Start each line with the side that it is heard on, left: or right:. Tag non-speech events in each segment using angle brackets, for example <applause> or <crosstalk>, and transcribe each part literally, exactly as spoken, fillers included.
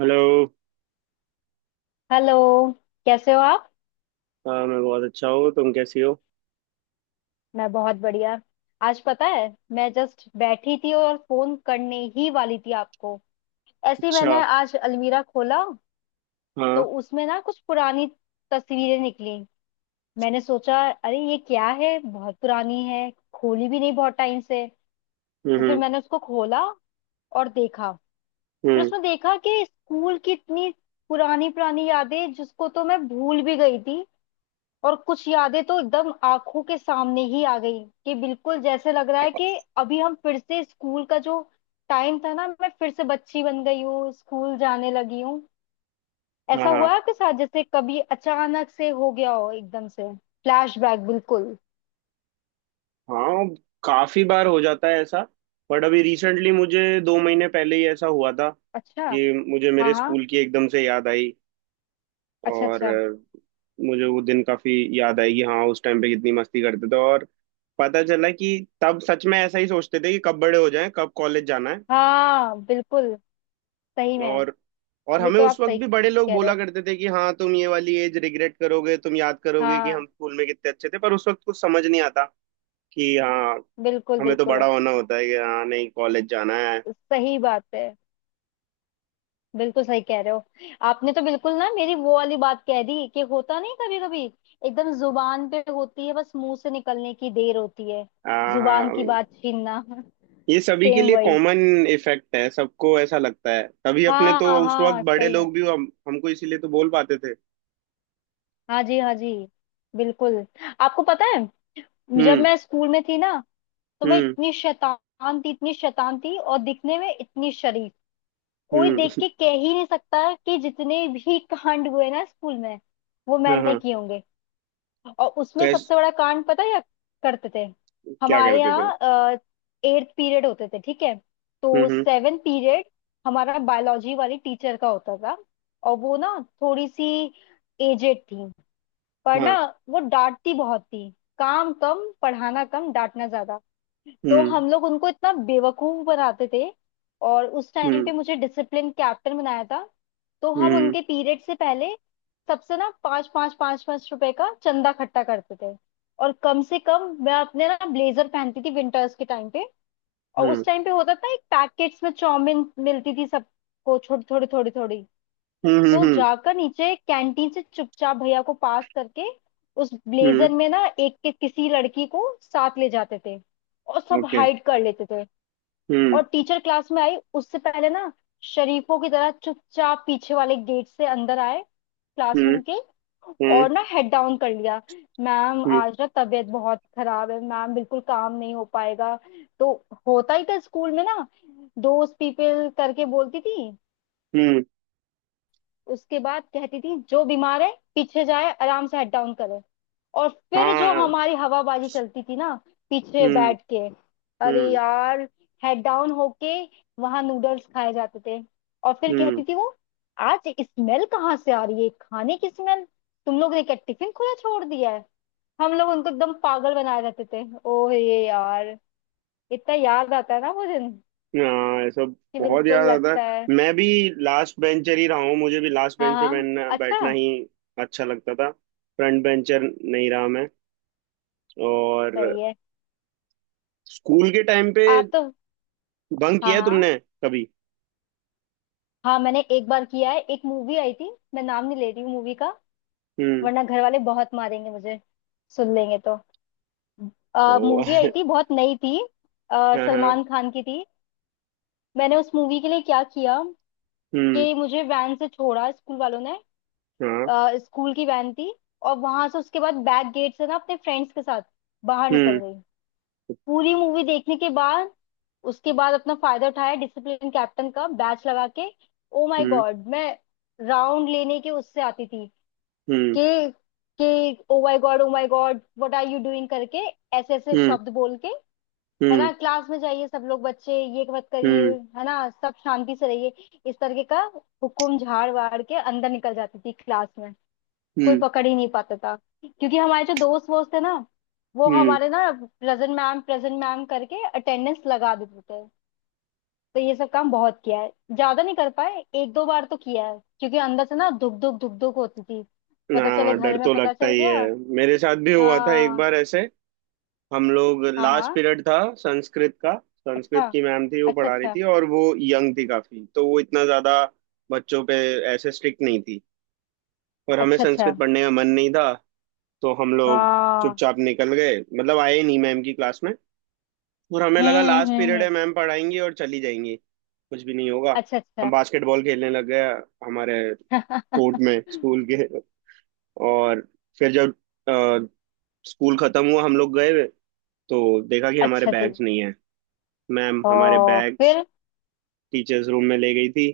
right: Hello.
left: Hello. कैसे हो आप।
right: हाँ, मैं बहुत अच्छा हूँ। तुम कैसी हो?
left: मैं बहुत बढ़िया। आज पता है, मैं जस्ट बैठी थी और फोन करने ही वाली थी आपको। ऐसे ही
right: अच्छा।
left: मैंने आज अलमीरा खोला, तो
right: हाँ।
left: उसमें ना कुछ पुरानी तस्वीरें निकली। मैंने सोचा, अरे ये क्या है, बहुत पुरानी है, खोली भी नहीं बहुत टाइम से।
right: हम्म
left: तो फिर
right: हम्म
left: मैंने उसको खोला और देखा। फिर
right: हम्म,
left: उसमें देखा कि स्कूल की इतनी पुरानी पुरानी यादें जिसको तो मैं भूल भी गई थी। और कुछ यादें तो एकदम आंखों के सामने ही आ गई कि बिल्कुल जैसे लग रहा है कि अभी हम फिर से स्कूल का जो टाइम था ना, मैं फिर से बच्ची बन गई हूँ, स्कूल जाने लगी हूँ।
right: हाँ
left: ऐसा हुआ
right: हाँ
left: है आपके साथ, जैसे कभी अचानक से हो गया हो एकदम से, फ्लैशबैक बिल्कुल।
right: हाँ, काफी बार हो जाता है ऐसा। बट अभी रिसेंटली मुझे दो महीने पहले ही ऐसा हुआ था
left: अच्छा।
right: कि मुझे
left: हाँ
right: मेरे
left: हाँ।
right: स्कूल की एकदम से याद आई।
left: अच्छा
right: और
left: अच्छा।
right: अ, मुझे वो दिन काफी याद आई कि हाँ उस टाइम पे कितनी मस्ती करते थे। और पता चला कि तब सच में ऐसा ही सोचते थे कि कब बड़े हो जाएं, कब कॉलेज जाना है।
left: हाँ बिल्कुल, सही में।
right: और और
left: ये
right: हमें
left: तो
right: उस
left: आप
right: वक्त
left: सही
right: भी बड़े लोग
left: कह रहे
right: बोला
left: हो।
right: करते थे कि हाँ, तुम ये वाली एज रिग्रेट करोगे, तुम याद करोगे कि
left: हाँ,
right: हम स्कूल में कितने अच्छे थे, पर उस वक्त कुछ समझ नहीं आता कि हाँ,
left: बिल्कुल
right: हमें तो बड़ा
left: बिल्कुल।
right: होना होता है कि हाँ नहीं, कॉलेज जाना है।
left: सही बात है, बिल्कुल सही कह रहे हो। आपने तो बिल्कुल ना मेरी वो वाली बात कह दी कि होता नहीं कभी कभी, एकदम जुबान पे होती है, बस मुंह से निकलने की देर होती है।
right: हाँ
left: जुबान की
right: हाँ,
left: बात छीनना <laughs>
right: ये सभी के
left: सेम
right: लिए
left: वही।
right: कॉमन इफेक्ट है। सबको ऐसा लगता है, तभी अपने
left: हाँ
right: तो उस वक्त
left: हाँ,
right: बड़े
left: सही में।
right: लोग भी हम, हमको इसीलिए तो बोल पाते थे।
left: हाँ जी हाँ जी, बिल्कुल। आपको पता है, जब
right: हम्म
left: मैं स्कूल में थी ना, तो मैं
right: हम्म
left: इतनी शैतान थी, इतनी शैतान थी, और दिखने में इतनी शरीफ। कोई
right: हम्म
left: देख
right: <laughs>
left: के कह ही नहीं सकता कि जितने भी कांड हुए ना स्कूल में, वो
right: हाँ
left: मैंने
right: हाँ।
left: किए होंगे। और उसमें
right: कैस
left: सबसे बड़ा कांड पता है या करते थे
right: क्या
left: हमारे
right: करते थे?
left: यहाँ। एट्थ पीरियड होते थे, ठीक है।
right: हम्म
left: तो
right: हम्म।
left: सेवन पीरियड हमारा बायोलॉजी वाली टीचर का होता था। और वो ना थोड़ी सी एजेड थी, पर
right: हाँ।
left: ना वो डांटती बहुत थी। काम कम, पढ़ाना कम, डांटना ज्यादा। तो
right: हम्म
left: हम लोग उनको इतना बेवकूफ बनाते थे। और उस टाइम
right: हम्म
left: पे मुझे डिसिप्लिन कैप्टन बनाया था। तो हम
right: हम्म
left: उनके पीरियड से पहले सबसे ना पाँच पाँच पाँच पाँच रुपए का चंदा इकट्ठा करते थे। और कम से कम मैं अपने ना ब्लेजर पहनती थी विंटर्स के टाइम पे। और उस
right: हम्म
left: टाइम पे होता था एक पैकेट्स में चाउमीन मिलती थी सबको, छोटी थोड़ी थोड़ी थोड़ी।
right: हम्म हम्म
left: तो
right: हम्म
left: जाकर नीचे कैंटीन से चुपचाप भैया को पास करके उस
right: हम्म।
left: ब्लेजर में ना एक के किसी लड़की को साथ ले जाते थे और सब
right: ओके।
left: हाइड कर लेते थे। और
right: हम्म
left: टीचर क्लास में आई उससे पहले ना शरीफों की तरह चुपचाप पीछे वाले गेट से अंदर आए
right: हम्म
left: क्लासरूम के।
right: हम्म
left: और ना हेड डाउन कर लिया। मैम
right: हम्म
left: आज ना तबीयत बहुत खराब है, मैम बिल्कुल काम नहीं हो पाएगा। तो होता ही था स्कूल में ना, दोस्त पीपल करके बोलती थी।
right: हम्म।
left: उसके बाद कहती थी जो बीमार है पीछे जाए, आराम से हेड डाउन करे। और फिर जो
right: हाँ।
left: हमारी हवाबाजी चलती थी ना पीछे
right: हम्म
left: बैठ के, अरे
right: हम्म
left: यार, हेड डाउन होके वहां नूडल्स खाए जाते थे। और फिर
right: हम्म।
left: कहती थी वो, आज स्मेल कहाँ से आ रही है, खाने की स्मेल, तुम लोग ने क्या टिफिन खुला छोड़ दिया है। हम लोग उनको एकदम पागल बनाए रहते थे। ओह ये यार, इतना याद आता है ना वो दिन,
right: हाँ, ये सब
left: कि
right: बहुत
left: बिल्कुल
right: याद आता
left: लगता है।
right: है। मैं भी लास्ट बेंचर ही रहा हूँ, मुझे भी लास्ट
left: हाँ
right: बेंच पे
left: हाँ,
right: बैठना बैठना
left: अच्छा।
right: ही अच्छा लगता था। फ्रंट बेंचर नहीं रहा मैं। और
left: सही है।
right: स्कूल के टाइम पे
left: आप तो,
right: बंक
left: हाँ
right: किया है
left: हाँ।
right: तुमने कभी?
left: हाँ मैंने एक बार किया है। एक मूवी आई थी, मैं नाम नहीं ले रही हूँ मूवी का,
right: हम्म
left: वरना घर वाले बहुत मारेंगे मुझे, सुन लेंगे तो।
right: को
left: मूवी आई थी,
right: <laughs>
left: बहुत नई थी, अ,
right: हाँ हाँ।
left: सलमान खान की थी। मैंने उस मूवी के लिए क्या किया
right: हम्म।
left: कि मुझे वैन से छोड़ा स्कूल वालों ने,
right: हाँ।
left: अ, स्कूल की वैन थी। और वहां से उसके बाद बैक गेट से ना अपने फ्रेंड्स के साथ बाहर निकल
right: हम्म
left: गई, पूरी मूवी देखने के बाद। उसके बाद अपना फायदा उठाया डिसिप्लिन कैप्टन का बैच लगा के। ओ माय
right: हम्म
left: गॉड, मैं राउंड लेने के उससे आती थी
right: हम्म
left: कि कि oh my god oh my god what are you doing करके, ऐसे ऐसे
right: हम्म
left: शब्द बोल के, है
right: हम्म
left: ना, क्लास में जाइए सब लोग, बच्चे ये मत करिए,
right: हम्म
left: है ना, सब शांति से रहिए, इस तरीके का हुकुम झाड़ वाड़ के अंदर निकल जाती थी क्लास में। कोई
right: हम्म
left: पकड़ ही नहीं पाता था, क्योंकि हमारे जो दोस्त वोस्त थे ना, वो
right: हम्म
left: हमारे ना प्रेजेंट मैम प्रेजेंट मैम करके अटेंडेंस लगा देते थे। तो ये सब काम बहुत किया है, ज्यादा नहीं कर पाए, एक दो बार तो किया है, क्योंकि अंदर से ना धुक धुक धुक धुक होती थी,
right: ना,
left: पता चले
right: डर
left: घर में
right: तो
left: पता
right: लगता
left: चल
right: ही है।
left: गया।
right: मेरे साथ भी हुआ था एक
left: हाँ
right: बार ऐसे। हम लोग,
left: हाँ।
right: लास्ट
left: हाँ।
right: पीरियड था संस्कृत का।
left: अच्छा
right: संस्कृत की मैम थी, वो
left: अच्छा
right: पढ़ा रही
left: अच्छा
right: थी और वो यंग थी काफी, तो वो इतना ज्यादा बच्चों पे ऐसे स्ट्रिक्ट नहीं थी। पर हमें
left: अच्छा अच्छा।
right: संस्कृत पढ़ने का मन नहीं था, तो हम लोग
left: हाँ।
right: चुपचाप निकल गए, मतलब आए ही नहीं मैम की क्लास में। और हमें लगा
left: हम्म
right: लास्ट
left: हम्म
right: पीरियड है,
left: हम्म,
right: मैम पढ़ाएंगी और चली जाएंगी, कुछ भी नहीं होगा।
left: अच्छा अच्छा।
right: हम बास्केटबॉल खेलने लग गए, हमारे कोर्ट
left: <laughs>
right: में, स्कूल के। और फिर जब स्कूल खत्म हुआ, हम लोग गए, तो देखा कि हमारे
left: अच्छा जी।
right: बैग्स नहीं है। मैम हमारे
left: ओ
right: बैग्स
left: फिर।
right: टीचर्स रूम में ले गई थी।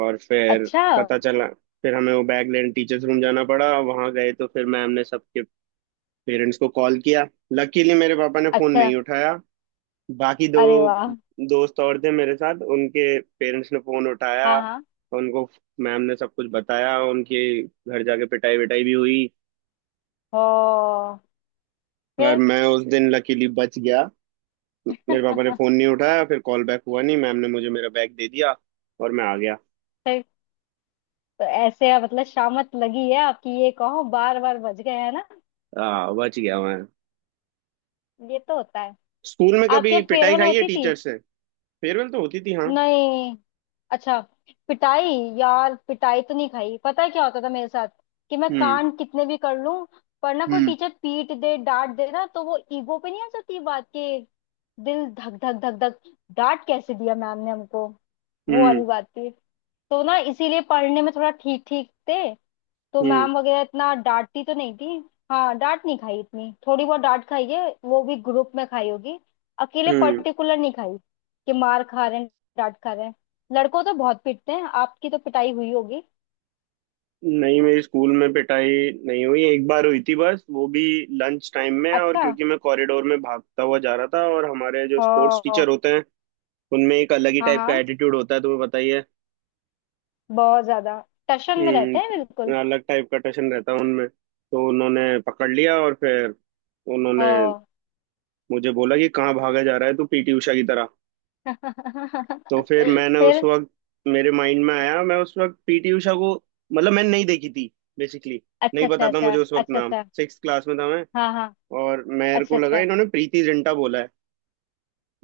right: और फिर
left: अच्छा
right: पता चला, फिर हमें वो बैग लेने टीचर्स रूम जाना पड़ा, वहां गए तो फिर मैम ने सबके पेरेंट्स को कॉल किया। लकीली मेरे पापा ने फोन
left: अच्छा।
right: नहीं उठाया। बाकी दो
left: अरे वाह।
right: दोस्त और थे मेरे साथ, उनके पेरेंट्स ने फोन
left: हाँ
right: उठाया।
left: हाँ।
right: उनको मैम ने सब कुछ बताया, उनके घर जाके पिटाई विटाई भी हुई।
left: ओ
right: पर
left: फिर।
right: मैं उस दिन लकीली बच गया। मेरे पापा ने फोन
left: <laughs>
right: नहीं उठाया, फिर कॉल बैक हुआ नहीं, मैम ने मुझे मेरा बैग दे दिया और मैं आ गया।
left: फिर तो ऐसे आप- मतलब शामत लगी है आपकी, ये कहो, बार बार बज गए, है ना।
right: हाँ, बच गया मैं।
left: ये तो होता है।
right: स्कूल में
left: आपके
right: कभी पिटाई
left: फेयरवेल
right: खाई है
left: होती थी।
right: टीचर से? फेयरवेल तो होती थी हाँ।
left: नहीं। अच्छा। पिटाई। यार, पिटाई तो नहीं खाई। पता है क्या होता था मेरे साथ, कि मैं
right: हम्म
left: कांड कितने भी कर लूं, पर ना कोई
right: हम्म
left: टीचर पीट दे डांट दे ना, तो वो ईगो पे नहीं आ जाती बात के, दिल धक धक धक धक, डांट कैसे दिया मैम ने हमको, वो वाली
right: हम्म
left: बात थी। तो ना इसीलिए पढ़ने में थोड़ा ठीक ठीक थे, तो
right: हम्म
left: मैम वगैरह इतना डांटती तो नहीं थी। हाँ, डांट नहीं खाई इतनी, थोड़ी बहुत डांट खाई है, वो भी ग्रुप में खाई होगी, अकेले
right: हम्म।
left: पर्टिकुलर नहीं खाई कि मार खा रहे हैं, डांट खा रहे हैं। लड़कों तो बहुत पीटते हैं, आपकी तो पिटाई हुई होगी।
right: नहीं, मेरी स्कूल में पिटाई नहीं हुई। एक बार हुई थी बस, वो भी लंच टाइम में, और
left: अच्छा।
right: क्योंकि मैं कॉरिडोर में भागता हुआ जा रहा था, और हमारे जो स्पोर्ट्स
left: हाँ
right: टीचर होते हैं, उनमें एक अलग ही
left: हाँ।
right: टाइप का
left: हाँ
right: एटीट्यूड होता है, तुम्हें बताइए।
left: बहुत ज्यादा, टशन में रहते हैं बिल्कुल।
right: हम्म, अलग टाइप का टशन रहता है उनमें। तो उन्होंने पकड़ लिया और फिर उन्होंने
left: हाँ।
right: मुझे बोला कि कहाँ भागा जा रहा है तू, पीटी उषा की तरह? तो
left: <laughs>
right: फिर मैंने, उस
left: फिर।
right: वक्त मेरे माइंड में आया, मैं उस वक्त पीटी उषा को मतलब मैंने नहीं देखी थी बेसिकली,
left: अच्छा
right: नहीं
left: अच्छा
right: पता था
left: अच्छा
right: मुझे उस वक्त
left: अच्छा
right: नाम,
left: अच्छा।
right: सिक्स क्लास में था मैं।
left: हाँ हाँ।
right: और मेरे
left: अच्छा
right: को लगा
left: अच्छा।
right: इन्होंने प्रीति जिंटा बोला है।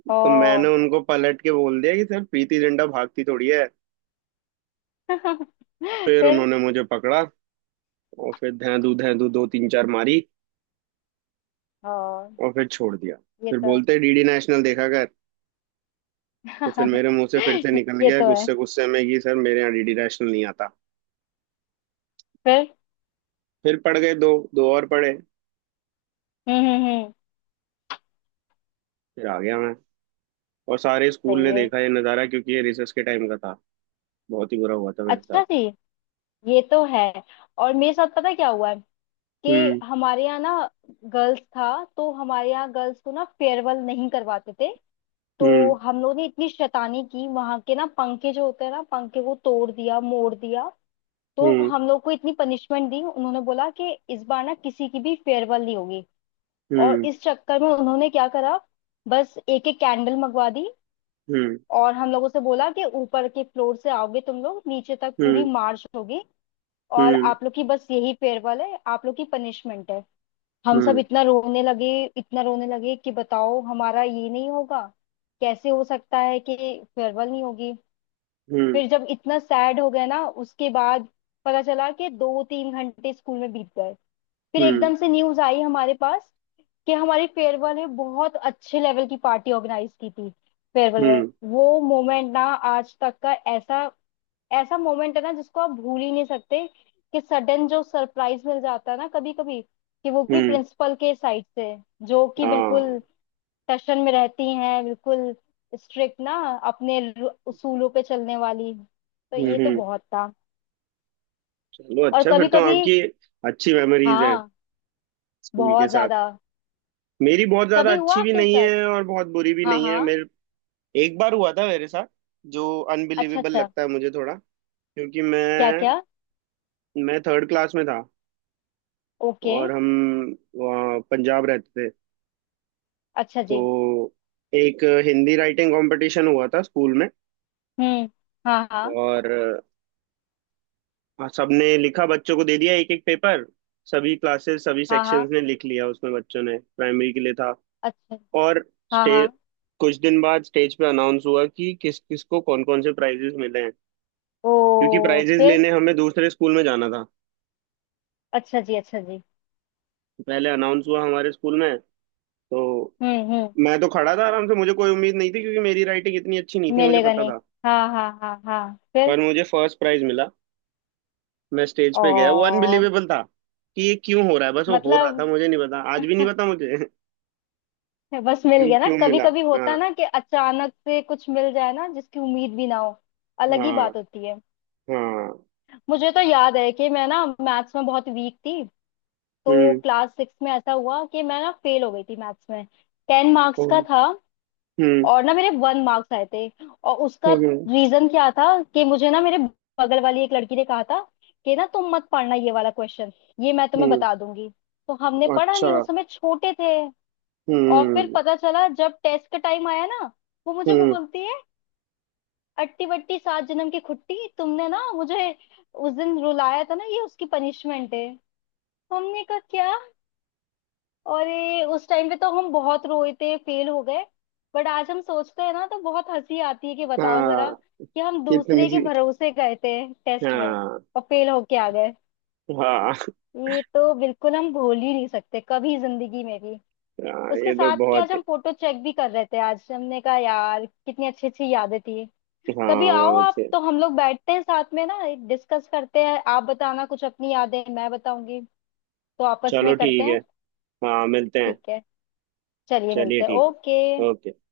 left: ओ।
right: तो मैंने उनको पलट के बोल दिया कि सर, प्रीति जिंटा भागती थोड़ी है।
left: <laughs>
right: फिर
left: फिर।
right: उन्होंने मुझे पकड़ा और फिर धैं धू धैं धू दो तीन चार मारी,
left: ओ,
right: और फिर छोड़ दिया।
left: ये
right: फिर
left: तो।
right: बोलते, डीडी नेशनल देखा कर। तो फिर
left: <laughs>
right: मेरे मुंह से फिर से निकल
left: ये
right: गया
left: तो है।
right: गुस्से गुस्से में कि सर, मेरे यहाँ डीडी नेशनल नहीं आता।
left: फिर।
right: फिर पढ़ गए दो दो और पढ़े।
left: हम्म हम्म हम्म,
right: फिर आ गया मैं। और सारे स्कूल
left: सही
right: ने
left: है।
right: देखा ये नज़ारा, क्योंकि ये रिसर्च के टाइम का था। बहुत ही बुरा हुआ था मेरे साथ।
left: अच्छा जी। ये तो है। और मेरे साथ पता है क्या हुआ है, कि
right: हम्म
left: हमारे यहाँ ना गर्ल्स था, तो हमारे यहाँ गर्ल्स को ना फेयरवेल नहीं करवाते थे। तो
right: हम्म
left: हम लोग ने इतनी शैतानी की वहां के ना पंखे जो होते हैं ना, पंखे को तोड़ दिया मोड़ दिया। तो
right: हम्म
left: हम लोग को इतनी पनिशमेंट दी, उन्होंने बोला कि इस बार ना किसी की भी फेयरवेल नहीं होगी। और
right: हम्म
left: इस चक्कर में उन्होंने क्या करा, बस एक एक कैंडल मंगवा दी।
right: हम्म
left: और हम लोगों से बोला कि ऊपर के फ्लोर से आओगे तुम लोग, नीचे तक पूरी
right: हम्म
left: मार्च होगी, और
right: हम्म
left: आप लोग की बस यही फेयरवेल है, आप लोग की पनिशमेंट है। हम सब
right: हम्म
left: इतना रोने लगे, इतना रोने लगे कि बताओ, हमारा ये नहीं होगा, कैसे हो सकता है कि फेयरवेल नहीं होगी।
right: हम्म
left: फिर जब इतना सैड हो गया ना उसके बाद, पता चला कि दो तीन घंटे स्कूल में बीत गए। फिर
right: हम्म
left: एकदम से न्यूज आई हमारे पास कि हमारी फेयरवेल में बहुत अच्छे लेवल की पार्टी ऑर्गेनाइज की थी, फेयरवेल में।
right: हम्म
left: वो मोमेंट ना, आज तक का ऐसा, ऐसा मोमेंट है ना जिसको आप भूल ही नहीं सकते, कि सडन जो सरप्राइज मिल जाता है ना कभी कभी, कि वो भी
right: हम्म,
left: प्रिंसिपल के साइड से, जो कि बिल्कुल
right: हाँ।
left: टशन में रहती हैं, बिल्कुल स्ट्रिक्ट ना, अपने रू- उसूलों पे चलने वाली। तो
right: हम्म
left: ये तो
right: हम्म।
left: बहुत था।
right: चलो
left: और
right: अच्छा,
left: कभी
right: फिर तो
left: कभी।
right: आपकी अच्छी मेमोरीज हैं
left: हाँ
right: स्कूल के
left: बहुत
right: साथ।
left: ज्यादा।
right: मेरी बहुत ज्यादा
left: कभी हुआ
right: अच्छी भी
left: आपके
right: नहीं
left: साथ।
right: है और बहुत बुरी भी
left: हाँ
right: नहीं है
left: हाँ।
right: मेरे। एक बार हुआ था मेरे साथ जो
left: अच्छा
right: अनबिलीवेबल
left: अच्छा।
right: लगता है मुझे थोड़ा, क्योंकि
left: क्या
right: मैं
left: क्या।
right: मैं थर्ड क्लास में था
left: ओके।
right: और हम वहाँ पंजाब रहते थे।
left: अच्छा जी।
right: तो एक हिंदी राइटिंग कंपटीशन हुआ था स्कूल में।
left: हम्म। हाँ हाँ
right: और अ, सबने लिखा, बच्चों को दे दिया एक एक पेपर। सभी क्लासेस, सभी
left: हाँ
right: सेक्शंस
left: हाँ।
right: ने लिख लिया, उसमें बच्चों ने, प्राइमरी के लिए था।
left: अच्छा।
right: और
left: हाँ
right: स्टे
left: हाँ।
right: कुछ दिन बाद स्टेज पे अनाउंस हुआ कि किस किस को, कौन कौन से प्राइजेस मिले हैं,
left: ओ
right: क्योंकि प्राइजेस
left: फिर।
right: लेने हमें दूसरे स्कूल में जाना था।
left: अच्छा जी अच्छा जी।
right: पहले अनाउंस हुआ हमारे स्कूल में। तो
left: हम्म हम्म।
right: मैं तो खड़ा था आराम से, मुझे कोई उम्मीद नहीं थी, क्योंकि मेरी राइटिंग इतनी अच्छी नहीं थी, मुझे
left: मिलेगा
right: पता
left: नहीं।
right: था।
left: हाँ हाँ हाँ हाँ फिर।
right: पर मुझे फर्स्ट प्राइज मिला। मैं स्टेज पे गया, वो
left: ओ।
right: अनबिलीवेबल था कि ये क्यों हो रहा है, बस वो हो रहा था,
left: मतलब।
right: मुझे नहीं पता, आज भी नहीं
left: <laughs>
right: पता मुझे <laughs>
left: बस मिल
right: क्यों
left: गया ना,
right: क्यों
left: कभी
right: मिला?
left: कभी
right: हाँ
left: होता है ना कि अचानक से कुछ मिल जाए ना जिसकी उम्मीद भी ना हो, अलग ही
right: हाँ
left: बात होती है।
right: हाँ।
left: मुझे तो याद है कि मैं ना मैथ्स में बहुत वीक थी। तो
right: हम्म
left: क्लास सिक्स में ऐसा हुआ कि मैं ना फेल हो गई थी मैथ्स में। टेन मार्क्स का
right: हम्म
left: था,
right: हम्म
left: और ना मेरे वन मार्क्स आए थे। और उसका
right: हम्म
left: रीजन क्या था, कि मुझे ना मेरे बगल वाली एक लड़की ने कहा था कि ना तुम मत पढ़ना ये वाला क्वेश्चन, ये मैं तुम्हें
right: हम्म,
left: बता दूंगी। तो हमने पढ़ा
right: अच्छा।
left: नहीं, उस समय छोटे थे। और फिर
right: हम्म
left: पता चला जब टेस्ट का टाइम आया ना, वो मुझे
right: हम्म।
left: बोलती है, अट्टी बट्टी सात जन्म की खुट्टी, तुमने ना मुझे उस दिन रुलाया था ना, ये उसकी पनिशमेंट है। हमने कहा क्या। और ये उस टाइम पे तो हम बहुत रोए थे, फेल हो गए। बट आज हम सोचते हैं ना तो बहुत हंसी आती है, कि बताओ जरा,
right: हाँ,
left: कि हम
right: कितनी
left: दूसरे के
right: सी-।
left: भरोसे गए थे टेस्ट में
right: हाँ
left: और फेल होके आ गए।
right: हाँ
left: ये तो बिल्कुल हम भूल ही नहीं सकते कभी जिंदगी में भी,
right: हाँ।
left: उसके
right: ये तो
left: साथ। कि आज
right: बहुत।
left: हम फोटो चेक भी कर रहे थे, आज हमने कहा, यार कितनी अच्छी अच्छी यादें थी। कभी
right: हाँ
left: आओ
right: बहुत
left: आप,
right: अच्छे।
left: तो हम लोग बैठते हैं साथ में ना, डिस्कस करते हैं। आप बताना कुछ अपनी यादें, मैं बताऊंगी, तो आपस
right: चलो
left: में करते
right: ठीक है,
left: हैं।
right: हाँ मिलते हैं।
left: ठीक है, चलिए
right: चलिए
left: मिलते हैं,
right: ठीक
left: ओके।
right: है, ओके।